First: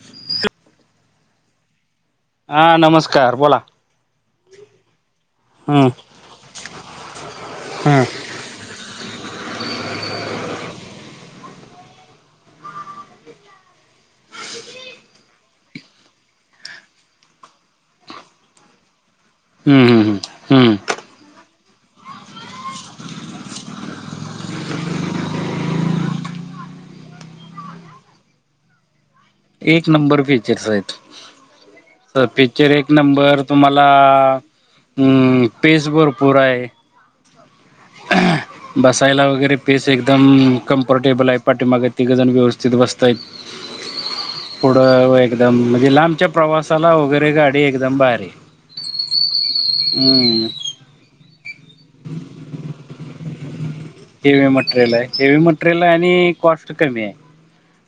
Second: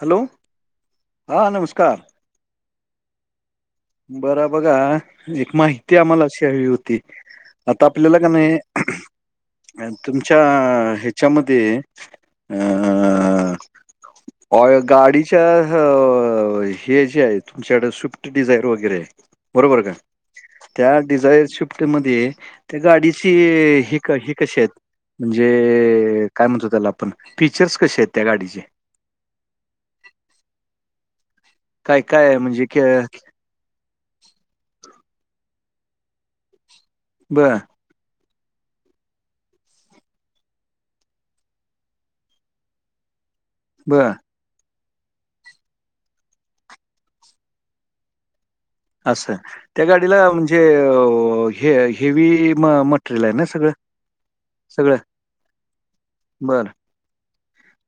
Hello, हां नमस्कार! हा नमस्कार बोला! बर बघा एक हम्म माहिती आम्हाला अशी हवी होती. आता हम्म आपल्याला का नाही अ तुमच्या ह्याच्यामध्ये हहह हं अ गाडीच्या हे जे आहे तुमच्याकडे स्विफ्ट. डिझायर वगैरे बरोबर का? हम्म हम्म हम्म त्या डिझायर शविफ्ट मध्ये त्या गाडीची ही- ही कशी आहेत. म्हणजे काय म्हणतो त्याला आपण फीचर्स कसे आहेत त्या गाडीचे. एक नंबर फीचरस आहेत काय काय आहे म्हणजे फीचर के एक नंबर तुम्हाला पेस भरपुर आहे. ब बसायला वगैरे पेस एकदम कम्फर्टेबल आहे. पाठीमागे तिघंजण व्यवस्थित बसताय. बर. पुढं एकदम म्हणजे लांबच्या प्रवासाला वगैरे गाडी एकदम भारी. असं त्या गाडीला हम्म म्हणजे हे - हेवी म - मटेरियल आहे ना सगळं. हेवी मटेरियल सगळं? आहे हेवी मटेरियल आणि बरं. कॉस्ट कमी आहे.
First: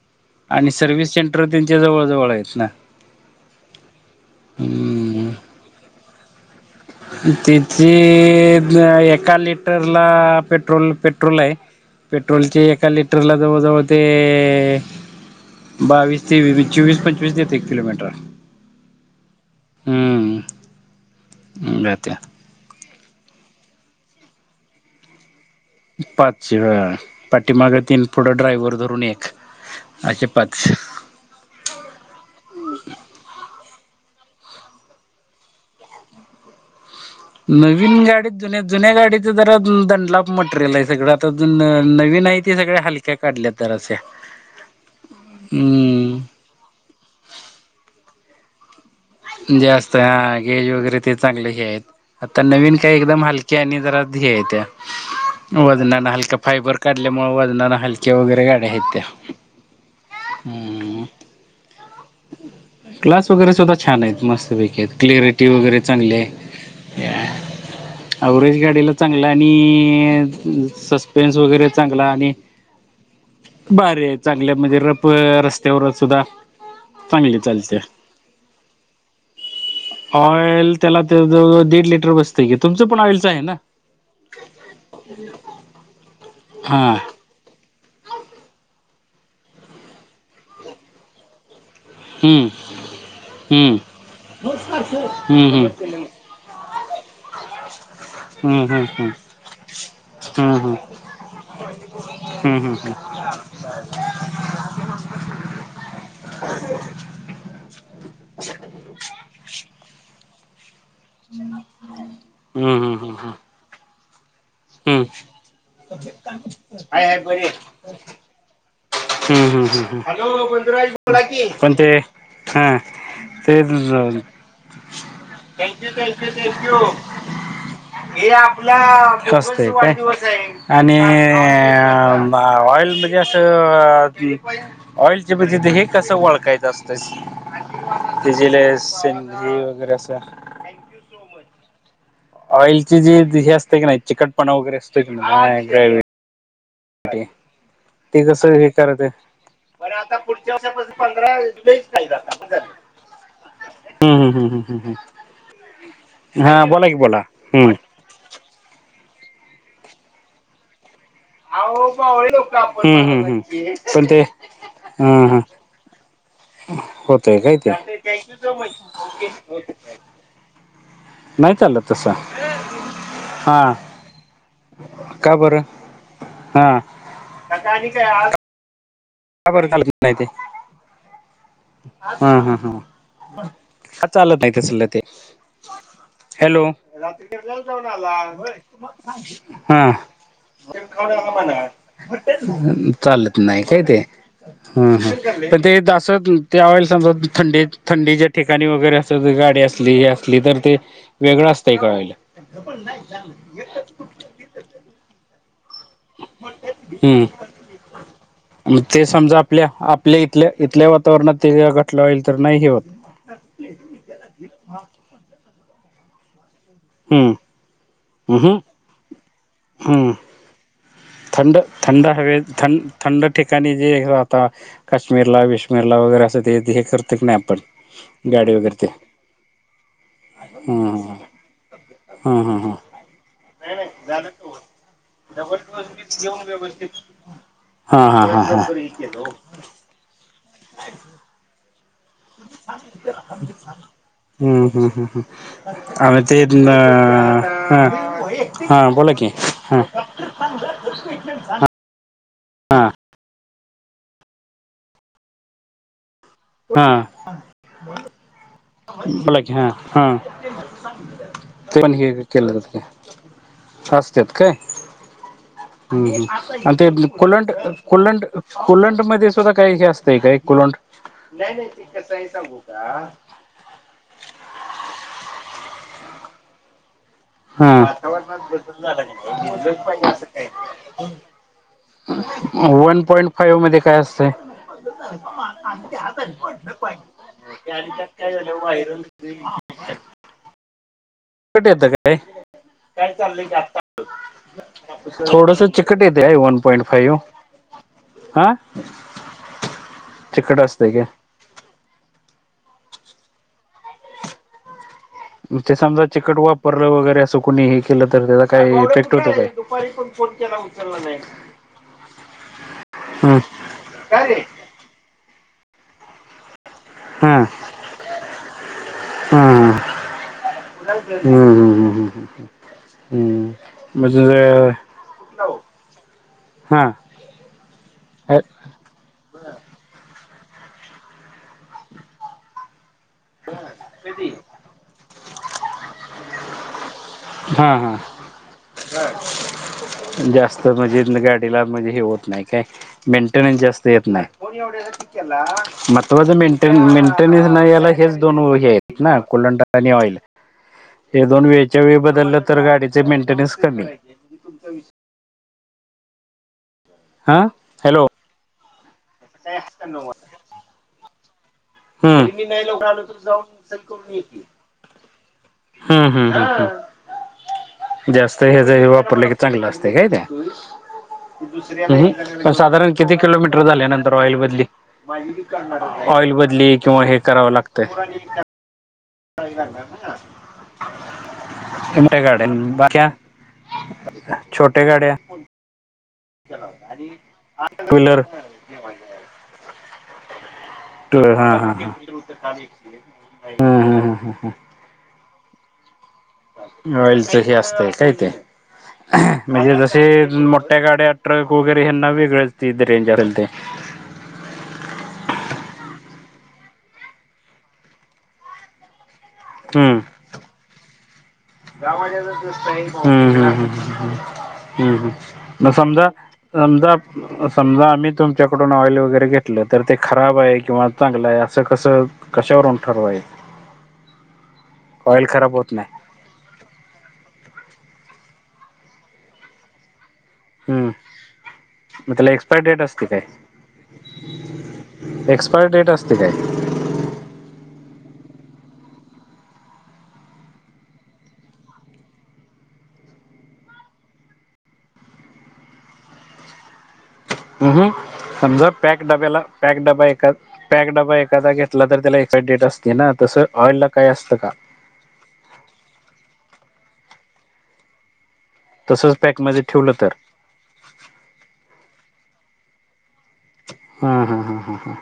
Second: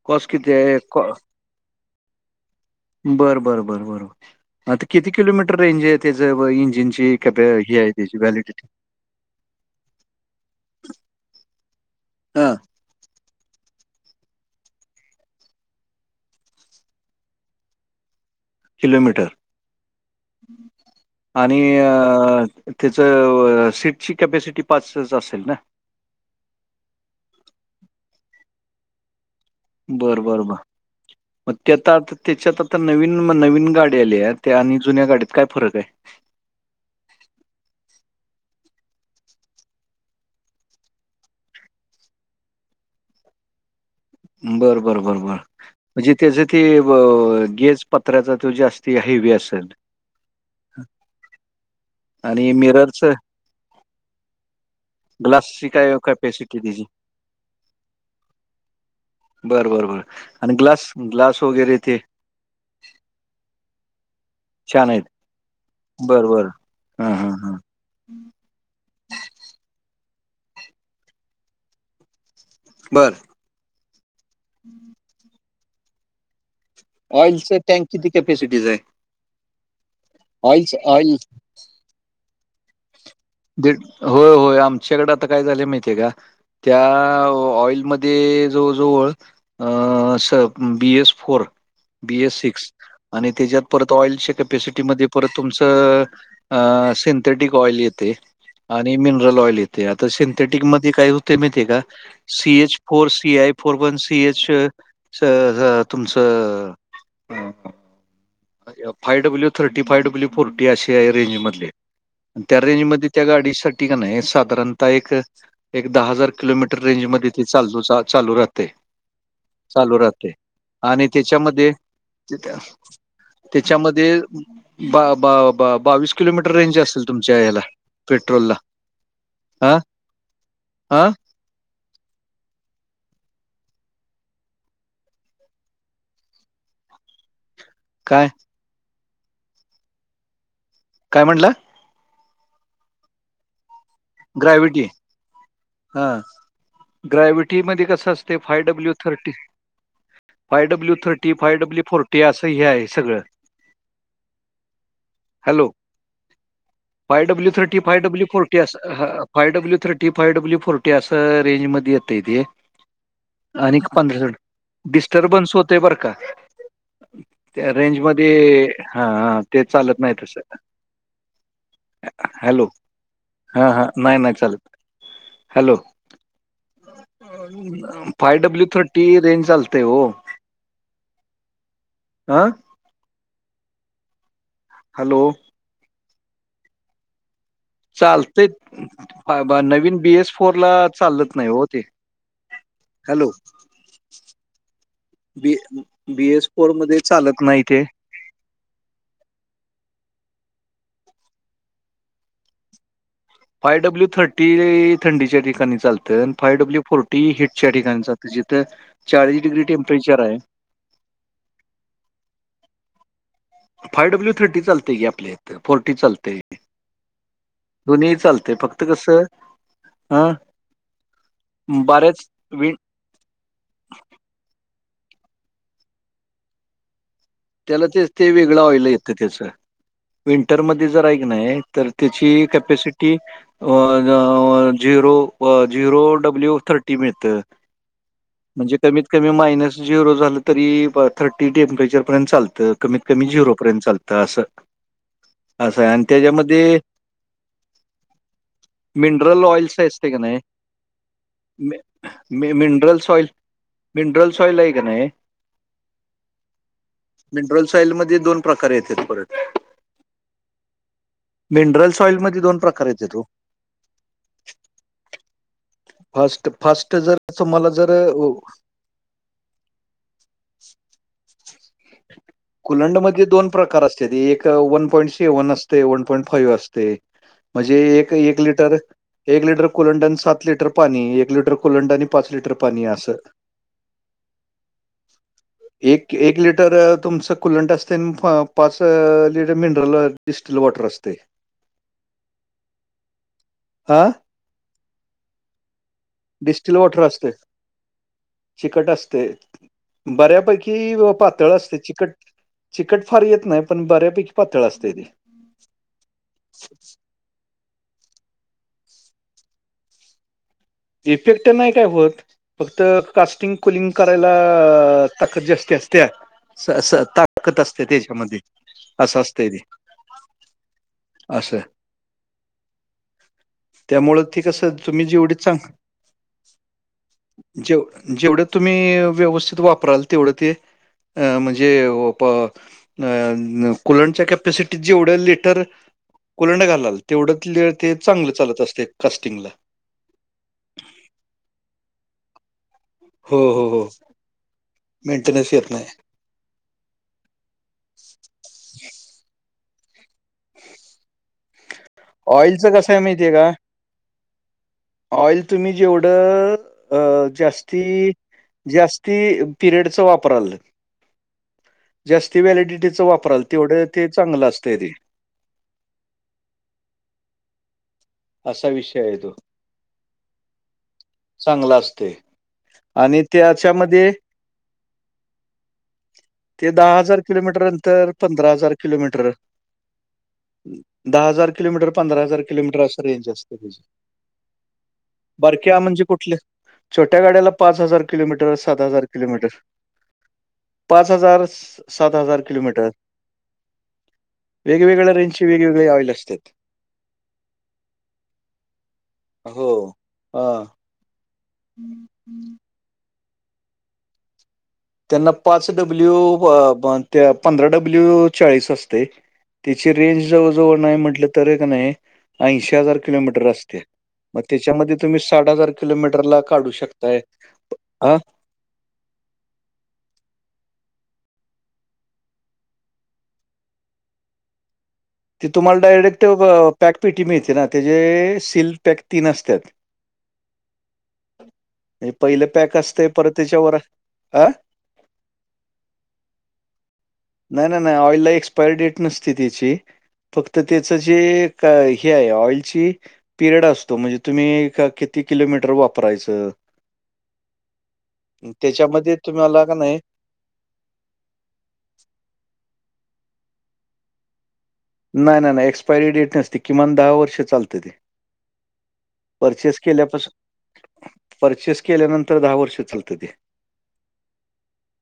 कॉस्ट किती आणि आहे? कॉ सर्विहिस सेंटर त्यांच्या जवळ जवळ आहेत ना. बरं बरं बर बरर आता किती हम्म किलोमीटर रेंज आहे त्याचंअ-इंजि तिथे एका- लिटरला पेट्रोल - पेट्रोल आहे. हां, पेट्रोलचे एका लिटरला जवळ जवळ ते, बावीस तेस चोवीस पंचवीस देते एक किलोमीटर आहे. किलोमीटर आणि जाते अं त्याचं सीटची कॅपॅसिटी पाचच असेल ना. पाचशे ह पाठी माग तीन पुढं ड्रायव्हर धरून एक. बरं असे बरं बर. पाच मग त्या आता त्याच्यात आता नवीन नवीन गाडी आली आहे त्या आणि जुन्या गाडीत काय फरक आहे? नवीन गाडी जुन्या - जुन्या गाडीच जरा दंडलाप मटेरियल आहे सगळं आता जुन न - नवीन आहे ते सगळ्या हलक्या काढल्यात जरासं. बर बरं बर बर म्हणजे त्याचे ते गेज पत्राचा त जास्त जास्त हा गेज वगैरे ते चांगले हे आहे आता आणि नवीन काही मिररच एकदम हलक के अन ते हायत ग्लासची काय वजनान हलक कॅपॅसिटी फायबर त्याची काढ ल्यामुळे वजनान हलक्या वगैरे गाड्या हायत त्या. बरं बरं बर आणि ग्लास ग्लास वगैरे तेे? ग्लास वगैरे सुद्धा छान आहेत मस्त. छान आहेत क्लियरिटी वगैरे चांगली बर बर हा आहे. हा हा अवरेज गाडीला चांगलं आणि सस्पेन्स वगैरे चांगला आणि बरं! भारी आहे चांगले म्हणजे रप रस्त्यावरच सुद्धा ऑईल चांगली चं चालते. टँक किती कॅपसिटी चं आहे. ऑइलच ऑइल त्याला ऑइल जववळ दीड लिटर बसत की तुमचं पण ऑइलचं आहे ना? दीड होय होय आमच्याकडे आता काय झालं माहितीय का त्या हा ऑइलमध्ये ते जवळ जवळ अ B S four B S hmm six आणि त्याच्यात हम्म परत ऑइलच्या कॅपॅसिटीमध्ये परत हम्म हम्म. तुमचं अ सिंथेटिक ऑइल येतय. हम्म आणि हम्म मिनरल ऑइल येते आता सिंथेटिक हम्म मध्ये काही होते माहितीय का हम्म CH hmm four P I four one C H स ह तुमचं five W thirty five W forty असे रेंजमधलय त्या हम्म रेंजमधले हम्म त्या गाडीसाठी का नाय साधारण आता हम्म एक दहा हजार किलोमीटर रेंज मध्ये ते चाल चालू राहते. हम्म हम्म चालू हम्म राहते हम आणि त्याच्यामध्ये पण ते हा. तेच- त्याच्यामध्ये बा बा बा बावीस किलोमीटर रेंज असेल तुमच्या ह्याला पेट्रोलला फसतंय हा काय? आणि हा - ऑइल मजी अस- ऑइलच्या पद्धती हे कस ओळखायचं असतस? काय [unintelligible] असं. काय म्हटला? ऑइलची जी हे असते की नाही? चिकटपणा वगैरे असतोय की नाही? ह. ग्रॅव्हिटी ग्रॅवि्हटी मध्ये कस ते असतय? कसं फाय हे डब्ल्यू करत thirty five W thirty, five W forty असं हे आहे सगळं. हम्म हम्म हम्म हम्म हम्म हॅलो. हा बोला की बोला five W hmm thirty, five W four ते असं. हं. Five W thirty. Five W forty - ते अस रेंज मध्ये येतय ते. हम्म हम्म हम्म आणि पण पंध ते हा हा डिस्टर्बन्स होत - तय बर का. होतय काय ते? त्या रेंजमध्ये हा हा ते चालत नाही तसं नाही चालत तस. हॅलो हा हां. हा नाही नाही चालत का बरं? हॅलो हा. फाय डब्ल्यू थर्टी रेंज का बर चालते चालत हो नाही ते? हम् हा हम् हम. का चालत नाही तसलं ते? Hello hello. चालते हम्म. नवीन बी एस फोरला चालत नाही हो ते हॅलो चालत नाही काय ते? हम्म हम्म. बी तर ते अस बी एस ते फोर ऑईल मध्ये समजा चालत नाही थंडी ते थंडीच्या ठिकाणी वगैरे अस गाडी असली हे असली तर ते वेगळं असतंय का ऑईल? फाय डब्ल्यू थर्टी थंडीच्या ठिकाणी चालत. य. तर फाय डब्ल्यू फोर्टी हम्म हिटच्या ठिकाणी चालत जिथं मग ते समजा चाळीस डिग्री आपल्या आपल्या टेम्परेचर आहे. इथल्या इथल्या वातावरणात ते [unintelligible] तर नाही हे होत. फाय डब्ल्यू थर्टी चालतय की आपल्या इथं. फोर्टी चालतय. हम्म दोन्ही चालतय. फक्त कसं? ह. हा थंड थंड बऱ्याच हवेत. विण थंड- थंड ठिकाणी जे अ - त्याला तेच. ते वेगळं ऑईल येत त्याच. विंटरमध्ये हम्म जर ऐक नाही तर हम्म त्याची हम्म हम्म capacity- uh zero. Zero W thirty मिळत. हा हा हा. हा म्हणजे कमीत कमी मायनस झिरो झालं तरी, थर्टी टेम्परेचर- पर्यंत चालत. कमीत कमी झिरो पर्यंत चालत अस. हम्म हम्म हम्म हम्म असय आणि ते त्याच्यामध्ये- हा हा बोला की मिनरल ऑइलस हा असतय का नाही? [inaudible] मिन हा मिनरल्स ऑइल. मिनरल्स ऑइल आहे का नाही? हा मिनरल ऑईल्स मध्ये दोन प्रकार येत्यात परत. हम्म. ते मिनरल पण हे सॉइल मध्ये दोन केलं जात. प्रकार येतात हो फास्ट आहेत काय? हम्. फास्ट आणि ते फास्ट जर कोलंड, तुम्हाला जर कोलंड- कोलंड मध्ये सुद्धा काही हे असतय का? कोलंड. नाही नाही ते कसंय सांगू कुलंड का? मध्ये दोन प्रकार असत्यात. [unintelligible] एक वन पॉईंट सेव्हन असतय. वन पॉईंट फाईव्ह असतेय. हम्म. वातावरणात बदल झालाय एक लिटर कुलंड आणि सात लिटर पाणी एक लिटर कुलंड आणि पाच लिटर [unintelligible] पाणी वन असं पॉइंट फाईव्ह मध्ये काय असतंय? [inaudible] एक एक लिटर अ, कुलंट असतय. पाच - पाच लिटर मिनरल डिस्टल वॉटर असतय. चिकट येत काय हा थोडस चिकट येत. ते हाय one distil point water five. असते हा चिकट असते चिकट असतंय बऱ्यापैकी काय पा तळ असते चिकट चिकट फार येत नाही पण बऱ्यापैकी पातळ असतेय ते. ते समजा चिकट वापरलं वगैरे असं कुणीही. केलं तर त्याचा काही इफेक्ट होत काय. उचलला नाही इफेक्ट नाही काय होत फक्त हम्म कास्टिंग कलंग करायला. अ ताकद जास्ती असते स स. हा ताकत असते त्याच्यामध्ये असं हा असतंय ते. हम्म असं हम्म हम्म. हम्म म्हज त्यामुळं ते कसं तुम्ही जेवढी चांग हा [inaudible] जेव जेवढं तुम्ही व्यवस्थित वापराल तेवढं ते. अ म्हणजे वो प. अ कुलंडच्या कॅपेसिटीत जे एवढेल लिटर कुलंड घालाल. तेवढंत लेअळ हा ते हा चांगलं चालत असते कास्टिंगला. जास्त म्हणजे गाडीला म्हणजे हे होत नाही. हो, मेंटेस्त हो, जास्त हो. येत नाही. मेंटेनन्स येत नाही. तर माझं मेंटेन मेंटेनन्स नाही यायला हेच दोन हे आहेत ना कोलंंडा आणि ऑइल. हे दोन वेळच्या वेळ बदललं तर ऑइलचं कसं गाडीचे आहे माहिती आहे का? मेंटेनन्स कमी हाय. ऑइल तुम्ही जेवढं अ हा जास्ती हॅलो जास्त. ती पिरियडचा वापर आलं. जास्ती हम्म व्हॅलिडिटीच वापराल तेवढं ते चांगलं असतंरी. हम्म हम्म हम्म हम्म. जास्त असा हेज हे विषय आहे वापरले की तो. चांगलं असते काय ते. चांगला असतंय साधारण किती आणि किलोमीटर झाले त्याच्यामध्ये नंतर ऑइल बदली. ऑइल ते बदली किंवा हे करावं किलोमीटर लागतय. अंतर, किलोमीटर दहा हजार किलोमीटर पंधरा मोठ्या हजार गाड्या किलोमीटर असत. बाक्या छोट्या गाड्या बारक्या म्हणजे कु छोट्या गाड्याला पाच टू हजार व्हीलर किलोमीटर सात हजार किलोमीटर. पाच टू हजार हा हा सात हजार किलोमीटर. हा वेगवेगळ्या रेंज वेगवेगळे ऑइल असात. ऑइल च हे असतय काही ते हो म्हणजे जसे जु हा मोठ्या गाड्यात. ट्रक वगैरे हे ना वे गेस्ते रेंजरल ते. त्यांना पाच डब्ल्यू व्ह बन ते पंधरा डब्ल्यू चाळीस असतेय. त्याची हम्म रेंज जवळ जवळ नाही म्हटलं. तर का नाही ऐंशी हजार हम्म किलोमीटर हम्म् असते हम् मग त्याच्यामध्ये हम् तुम्ही साठ म हजार समजा. किलोमीटरला काढू समजा शकताय समजा हा आम्ही तुम तच्याकडून ऑइल वगैरे घेतलं तर ते खराब आहे किंवा चांगलं आहे असं कसं. कशावरून ठरवायच. [inaudible] ती खराब होत तुम्हाला नाही डायरेक्ट पॅक पेटी मिळते ना त्याचेे सिल् पॅक तीन असतात. हम्म. त्याला पहिले एक्सपायर पॅक डेट असते परत त्याच्यावर अं. एक्सपायरी डेट असते काय. नाही नाही नाही ऑईलला एक्सपायरी डेट नसते तिची. फक्त त्याच जे क हे आहे ऑइलची. पिरियड असतो म्हणजे तुम्ही किती किलोमीटर वापरायचं. अ ह समजा पॅक त्याच्यामध्ये डब्याला तुम्हाला का पॅक नाही डबा एका. पॅक डबा एखादा घेतला तर त्याला इफेक्टडेड असते ना तसं ऑइल ला काय असतं का. नाही नाही नाही एक्सपायरी डेट नसते किमान दहा वर्ष चालत ते. तसंच पॅकमध्ये परचेस ठेवलं तर केल्यापासून परचेस केल्यानंतर दहा वर्ष चालतं ते. हा हा हा हा हा,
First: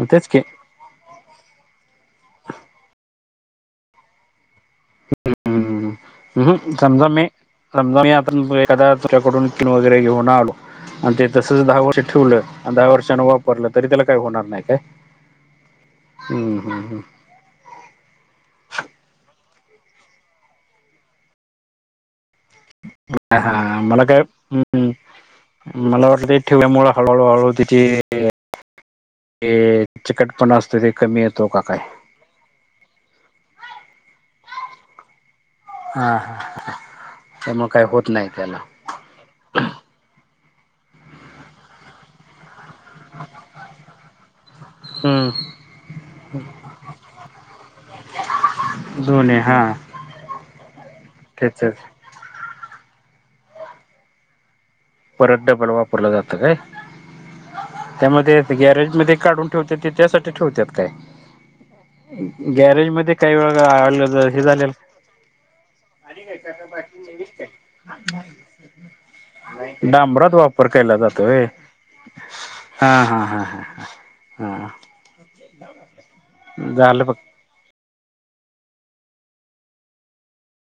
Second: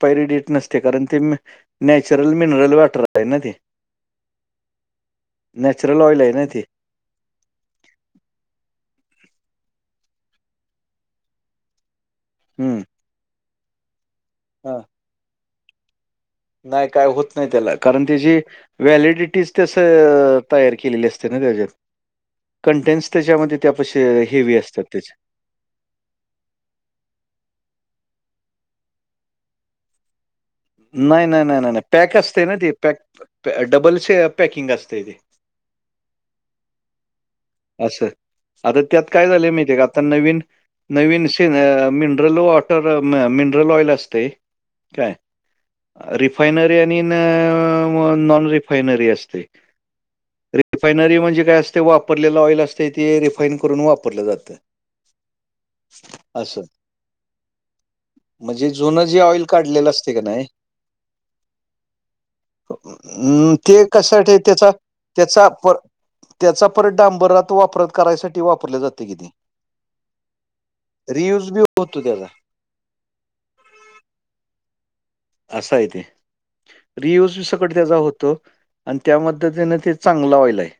म तेच की ते कारण ते, नॅचरल मिनरल वॉटर आहे ना ते. हम्म नॅचरल ऑइल आहे ना ते. हम्म समजा मी, समजा मी आता एखादा तुझ्याकडून [unintelligible] वगैरे घेऊन आलो आणि ते तसच दहा वर्ष ठेवलं अन हम्म. दहा वर्षानं वापरलं, तरी त्याला काही होणार नाही काय? हा. हम्म हम्म नाही हम्म. काय होत नाही त्याला, कारण ती जी व्हॅलिडिटीच तसं तयार केलेली असते ना त्याची. कंटेंस त्याच्यामध्ये हा त्यापश मला काय हेवी असतात हम्म त्याचे. मला वाटलं ते ठेवल्यामुळं हळू हळू हळू त्याची ते चिकटपणा असतो ते कमी नाही नाही येतो नाही का नाही काय. नाही पॅक असते ना ते, पॅक डबलचे पॅकिंग असते तेे. हा हा असं, आता त्यात काय झालं माहितीे का? आता नवीन नवीन सन मिनरल वा तर मिनरल ऑइल असते, काय हम्म. रिफायनरी आणि अ नॉन रिफायनरी दोन्ही असते. हा रिफायनरी म्हणजे काय त्याचच असते, वाप वापरलेला ऑइल असतंय ते, रिफाईन करून वापरलं जातं. परत डबल वापरलं जातं काय? असं. त्यामध्ये म्हणजे गॅरेज जुनं मध्ये जे ऑइल काढून ठेवतेत काढलेलं ते असते का त्यासाठी नाही ठेवतात काय? गॅरेज मध्ये काही अं बघा, ते आ कशासाठी हे त्याचा झालेल त्याचा पर त्याचा परत डांबरात वापरत करायसाठी वापरले जातं की ते. डांबरात वापर केला जातो होय? रियूज बी होतो त्याचा हा हा हा हा, हा हा. असा आहे तेे, झालं बघ रियुस बी सकट त्याचा होत तो आणि त्या मद्धतीने ते चांगला ऑयल आहे.